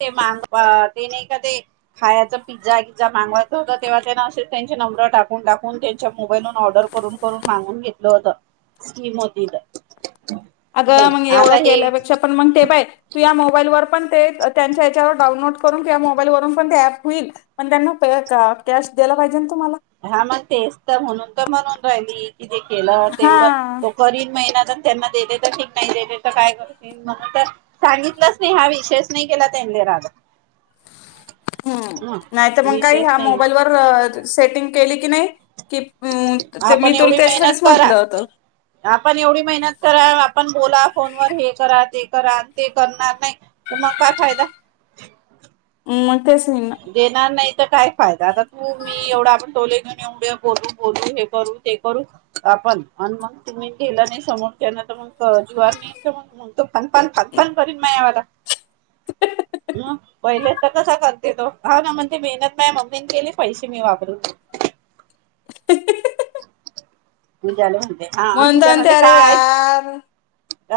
ते मांग ते नाही का ते? खायचा पिझ्झा बिझ्झा मागवायचं होत तेव्हा त्यान अस त्यां न टाकून टाकून. त्यांच्या मोबाईल ऑर्डर करून करून मागून घेतलं होत. स्कीम होतील. अग मग एवढं केल्यापेक्षा? पण मग ते पाय तुझ्या मोबाईलवर त्यांच्या याच्यावर डाउनलोड करून घे मोबाईल वून पण ते होईल पण त्यांना बोला पाहिजेन? हा मण तेच त. म्हणून तर म्हणून राहिली की जे केलं हा तेवढं तो करीन मेहनत. तर त्यांना देले तर ठीक नाही देले तर, काय करतीन? मला तर सांगितलंच नाही हा विशषयच नाही केला त्यांनी तूले राधा ह्म्म. ह नाहीतर मग काय? विषयच ह्या नाही मोबाईल वर सेटिंग केली की नाही की? आपण एवढी मेहनत करा. होतं आपण एवढी मेहनत करा आपण बोला फोन वर हे करा ते करा. ते करणार नाहीत, तर मग काय फायदा? मग तेच होईल ना देणार नाही तर काय फायदा? आता तू मी एवढा आपण बोलेन पण एवढ्या बोलू बोलू हे करू ते करू आपण. अन मग तुम्ही केला नाही. समोरच्यान तर मग मग तर [unintelligible] मग तो फण फण फण फण करीत माह्यावर आला. [inaudible] म पहिलेच त कस कर केलतो हा ना म्हणते मेहनत नाय म्हणते. केले मी पैसे वापरून [unintelligible] तु झाल का? मग नंतर..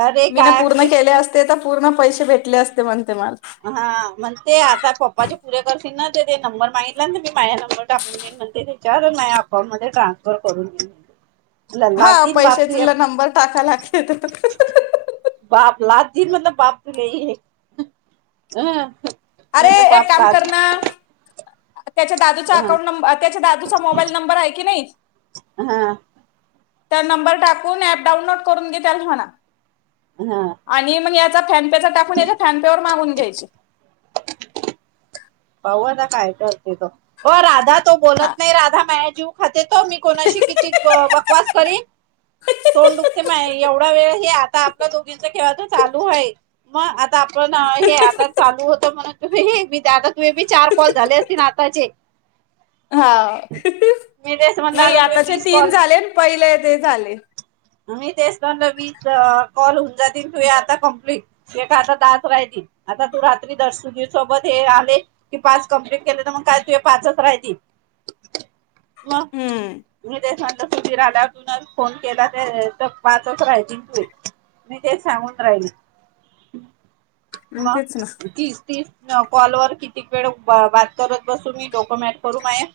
अरे मी ना काय पूर्ण म्हणते तू केले बी असते तर पूर्ण पैसे भेटले असते म्हण हा म्हणते आता पप्पाचे पुरे कर. ना ते नंबर मागितला ना मी माया नंबर टाकून देईन म्हणते. मी माया अकाउंट मध्ये ट्रान्सफर करून देई हा पैशाच नंबर टाकायला लागतय. बाप लाथ देईन म बाप तुले अरे. म्हटलं एक बाप काम लाद कर ना? त्याच्या दादूचा हा अकाउंट नंबर त्याच्या दादूचा मोबाईल नंबर आहे की नई हा [inaudible] त्या नंबर टाकून ऍप डाउनलोड करून दे त्याला म्हणा. हा आणि म याचा फॅन टाकून याच्या फॅनपेवर मागून घ्यायचे. बोल ना तू काय करते तू ओ राधा तू बोलत हा नाही राधा माझ्याशी जीव खाते तो मी कोणाशी किती बकवास करीन? तोंड दुखते माया एवढा वेळ हे आता, आपल्या दोघींच केव्हाच तर चालू हाय मग. आता आपण हे आता चालू होत म्हणुन तुमि ते आ तू ए बी चार कॉल झाले असतील आताचे हा. मी तेच म्हणलं नाही. आता तुम्ही आताचे वीस कॉल तीन झालेत. पहिले ते झाले. मी तेच तर त्यांनला विचारल कॉल होऊन जातील, तुये आता कंप्लीट. तूये काय आता दहाच राहएती. आता तू रात्री सुधीर सोबत हे आले की पाच कमप्लीट केले ना मग काय तुये पाचच रायतिल? [inaudible] म. हम्म मी तेच म्हणल. सुधीर आला तून फोन केला. प् पाचच राहायची तु मी तेच सांगून राहिली. मग वा तेच ना तीस, तीस. कॉल वर कितीक वेळ बात करत बसू मी डोक मॅट करू माए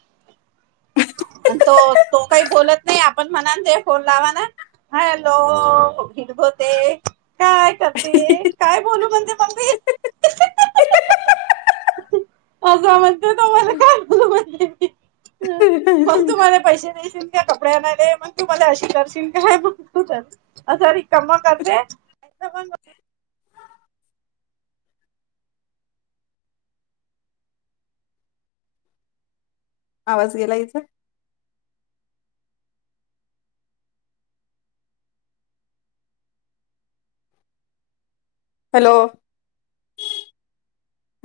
आणि तो तो काही बोलत नाही, आपण म्हणान ते फोन लावाना. हॅलो भिरगोते काय करते काय बोलू म्हणते. मम्मी [inaudible] असं म्हणते तो मला का म्हण. ह [unintelligible] ते त्या कपड्यांना दे मग तू मला अशी करशील. काय बघतो अस रीकामा करते पण [unintelligible] आवाज गेला हिचा हॅलो.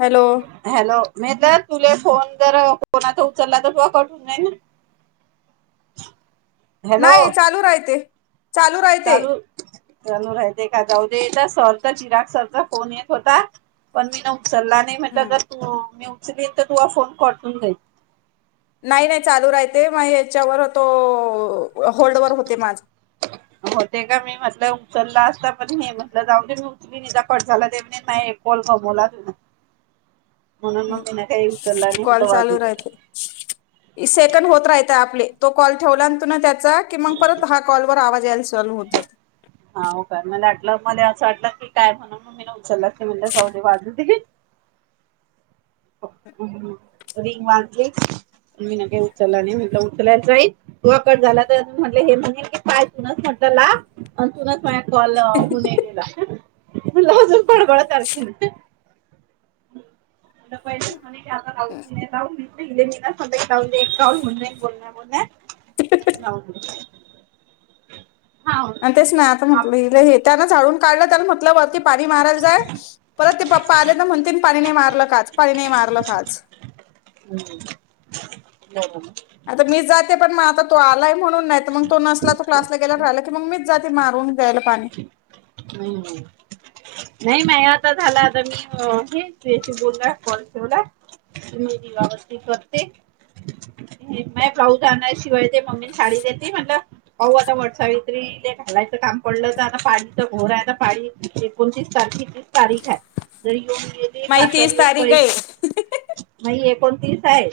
हॅलो हॅलो मी तर तुला फोन जर कोणाचा उचलला तर त कट होऊन जाई. नाही चालू राहते चालू राहते. चलू राहते का जाऊ दे तर सर तर चिराग सरचा फोन येत होता पण मी न सल्ला नाही म्हटलं हम्म जर तू मी उचलीन तर तु फोन कट होऊन जाईल नाही नाही चालू राहते मग हच्यावर तो होल्डवर होते माझं चल्ला असता पण हे म्हटलं जाऊन मी उचली निदा पड झाला दे मा कोल गमवला तु [unintelligible] हम् उचलला नाही कॉल म्हटलं वाजू चालू दिलं राहते सेकंड होत राहते. आपलं तो कॉल ठेवला तु त्याचा कि मग परत हा कॉल वर आवाज यायला चालू होईल. हा हो काय मला वाटलं मला असं वाटलं की काय म्हणून म मी ना उचललं की म्हण जा वाजू दे. रिंग वाजली ली मी न का उचलला नाही म्हटलं उचलायचंय त हं कट झाला तर म्हटलं हे म्हणे की पाय तुूनच म्हट तूनच माझ कॉल होूनेलेला [unintelligible] मला अजून [inaudible] [unintelligible] पाहि आता लावूनि लाविले मी सग ला राून म्हण बोल बोल [unintelligible] [inaudible] [unintelligible] हा आणि तेच ना आता आप म्हटलं हे त्यान झाडून काढलं त्या म्हटलं ब पाणी मारायला जाय परत ते पप्पा आले तर म्हणते पाणी नाही मारलं आज पाणी नाही मारलं आज [unintelligible] [inaudible] आता मी जाते पण आता तो आलाय म्हणून नाही तर मग तो नसला तो क्लासला गेला राहिला की मग मी जाते मारून द्यायला पाणी नाही नाही नाही मा आता झाला आता मी हे बोलला कॉल ठेवला. मुलगी आवरते करते [unintelligible] म ब्लाऊज आणाशिवाय ते मम्मी साडी देते म्हणलं पाह आता वटसावित्रीले घालायचं. काम पडलं तर पाणी घर आहे आता पाळी एकोणतीस तारखे तीस तारीख आहे जरी येऊन गेली माझी पाच स तीस दिवस पै तारीख आहे नाही एकोणतीस आहे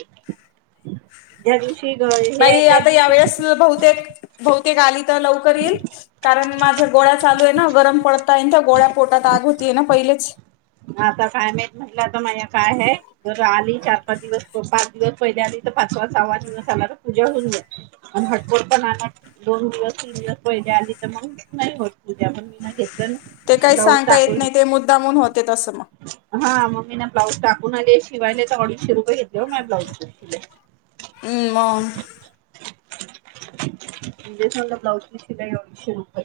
ज्या दिवशी ग हे मा आहे त्याच आता दिवशी यावेेळेस बहुतेक बहुतेक आली लवकर येई कारण माझ्या गोळ्या चालू आहे ना? गरम पडताय त्या गोळ्या पोटात आग होतीय ना पहिलेच आता काय माहित म्हला तर मा्या काय आहे ज आली दिवस पाच दिवस पहिले आली तर पाचवा सहावान दिवस आला तर पूजा होऊन जाई आणि हटकोळ पण दोन दिवस पहिले आली तर मग नाही होत उद्या आपण मीना घेत ते काही जाऊ सांगता येत टाकले नाही ते मुद्दामून होते तसं मग. हा मग मी ना ब्लाउज टाकून आले शिवायले तर अडीचशे रुपये घेतले म मा ब्लाउजले ह मग म्हणजेचा ब्लाऊजची शिलाई अडीशे रुपय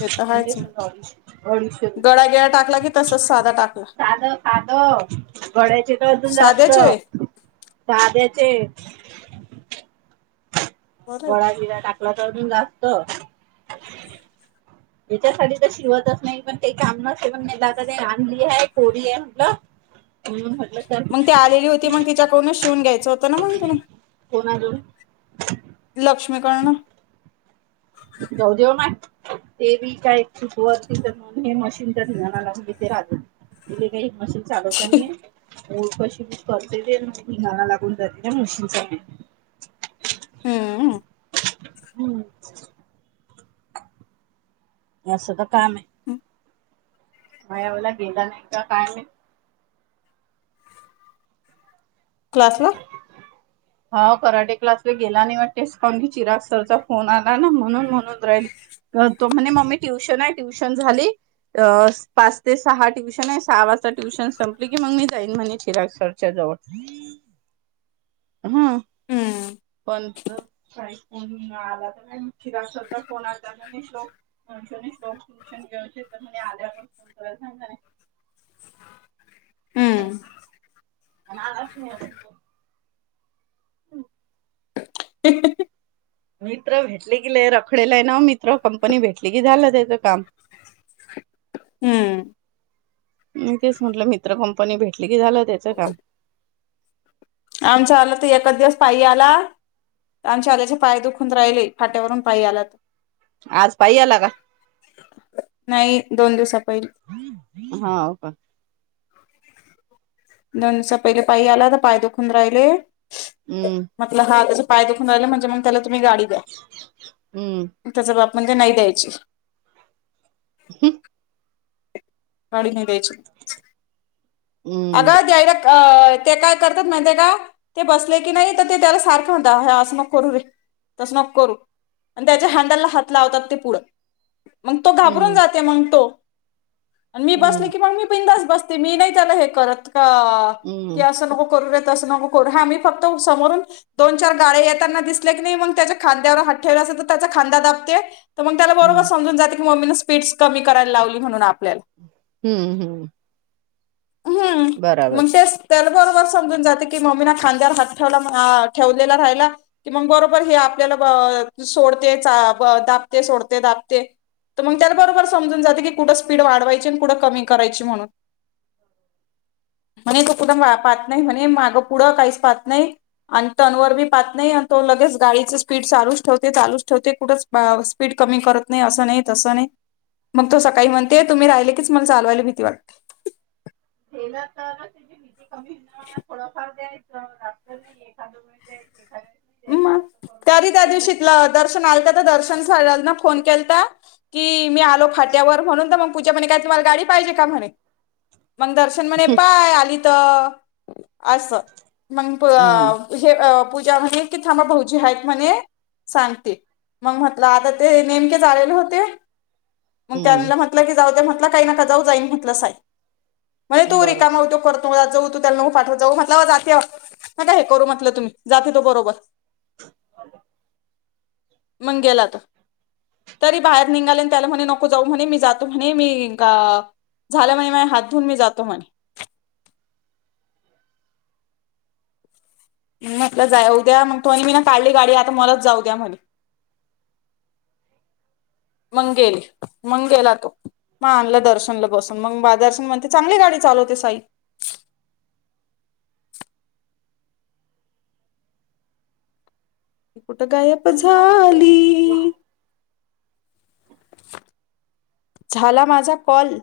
हे तर म्हणजे हायच ना समजा अडीचशे अडीचशे रुपये. गळा्या गिळा टाकला कि तसच साधा टाकला साध साध गड्याचे तर अजून जास्त साध्याचे आहे सााध्याचे बरं गोळागिळा टाकला तर अजून जास्त याच्यासाठी तर शिवतच नाही पण का काम न असते पण म आता ते आणली आहे कोरी आहे म्हटलं हम्म मग त आलेली होती मग तिच्याकडूनच शिवून घ्यायचं होतं ना मग ति कोणाकडून लक्ष्मीकरर्ण जाऊ देेव ना ते बी काय चूक वती तर हे मशीनच्या िलाना लाव ल ति काही एक मशीन चालवत नाही हो कशी क करते ते हिंगाणा लागून जाते ना मुशी हम्म हम्म अस असं तर काम आहे मवला गेला नाही का काय नाही क्लास ला हा कराटे क्लास वे गेला नाही वा टेस्ट कान की चिराग सरचा फोन आला ना म्हणून म्हणून राहिली तो म्हणे मम्मी ट्युशन आहे ट्युशन झाली पाच ते सहा ट्युशन आहे वा ट्युशन संपली की मग मी जाईन म्हणे चिराक्षरच्या जवळ हा हम्म आला तर फोन आलो शोक श्षन घे तर आदरा पोन क सांग ह आणि आच नाही त हम् ते मित्र भेटले कि रखडेला आहे ना मित्र कंपनी भेटली कि झालं त्याच काम हम्म म तेच म्हंटलं मित्र कंपनी भेटली की झालं त्याच का आमच्या आला तर एच दिवस पायी आला आमच्या आल्याचे पाय दुखून राहिले फाट्यावरून पायी आला त आज पायी आला का? नाही दोन दिवसात हा का दोनस पहिले पाय आला तर पाय दुखून राहिले हम्म मटलं हात पाय दुखून रा म्हणजे मग त्याला तुम्ही गाडी द्या हम्म त्याच बा म्हणजे नाही द्यायची हम काढ नाही जाच अग हम्म जयर अ ते काय करतात माहिे का ते बसले की नाही तर ते त्याला सारखं होत असं मग करूे तस नक करू आणि त्याच्या हँडलला हात लावतात ते पुढं मग तो घाबरून हम्म जाते मग तो आणि मी बसले हम्म की मग मी बिंदाच बसते मी नाही त्याला हे करत का की हम्म असं नको करू फक्त समोरून दोन चार गाळे येताना दिसले की नाही मग त्याच्या खांद्यावर हात ठेव त्याचा खांदा दापते तर मग त्याला हम्म बरोबरमजून जाते की मम्मीनं स्पीडस कराला लावली म्हणून आपल्याला हम्म हम्म हम्म बराबर. म्हजच त्याला बरोबर समजून जाते की मम्मी ना खांद्यावर हात ठेवला ठेवलेला राहिला कि मग बरोबर हे आपल्याला सोडते दापते सोडते दापते तर मग त्याला बरोबर समजून जाते की कुठं स्पीड वाढवायची आणि कुठं कमी करायची म्हणून म्हणे तो कठ पाहात नाही म्हणे मागं पुढं काहीच पाहत नाही आणि तनवर बी पाहत नाही आणि तो लगेच गाडीच स्पीड चालूच ठेवते चालूच ठेवते कुठच स्पीड कमी करत नाही असं नाही तसं नाही मग तो सकाळी म्हणते तुम्ही राहिले कीच मला चालवायला भीती वाटते झालं तर त्या विधी कमी हो थोडफार द्यायच रात्र नाही एखादं वेळ जाय एखाद मग तरी त्या दिवशीतलं दर्शन आल का तर दर्शन ना फोन केल की मी आलो खाट्यावर म्हणून तर मग पू्यापणे काय तमला गाडी पाहिजे का म्हणे मग दर्शन म्हणे पाय आली अस मग हम्म हे पूजा म्हणे थांबा भाऊजी आहेत म्हणे सांगते मग म्हटलं आता ते नेमके आलेले होते मग त्यांला हम्म म्हटलं की जाऊ द म्हटलं काही नका जाऊ जाईन म्हटलं साय म्हण तू बरोबर रिकामव तो करत जाऊ तू त्याला मग पाठवत जाऊ म्हटलं जाते म का हे करू म्हटलं तुम्ही जाते तो बरोबर मंगेलाता तरी बाहेर निघाले त्याला म्हणे नको जाऊ म्हणे मी जातो म्हणे मी झालं म्ह मा हात धुऊून मी जातो म्हणे म्हटलं जाय उद्या मग तो् मी ना काढली गाडी आता मलात जाऊ द्या म्हणे मग गेली मग गेला तो मग आणला दर्शनला बसून मग दर्शन म्हणते चांगली गा चालो ते साई कुठं गायब झाली झाला माझा कॉल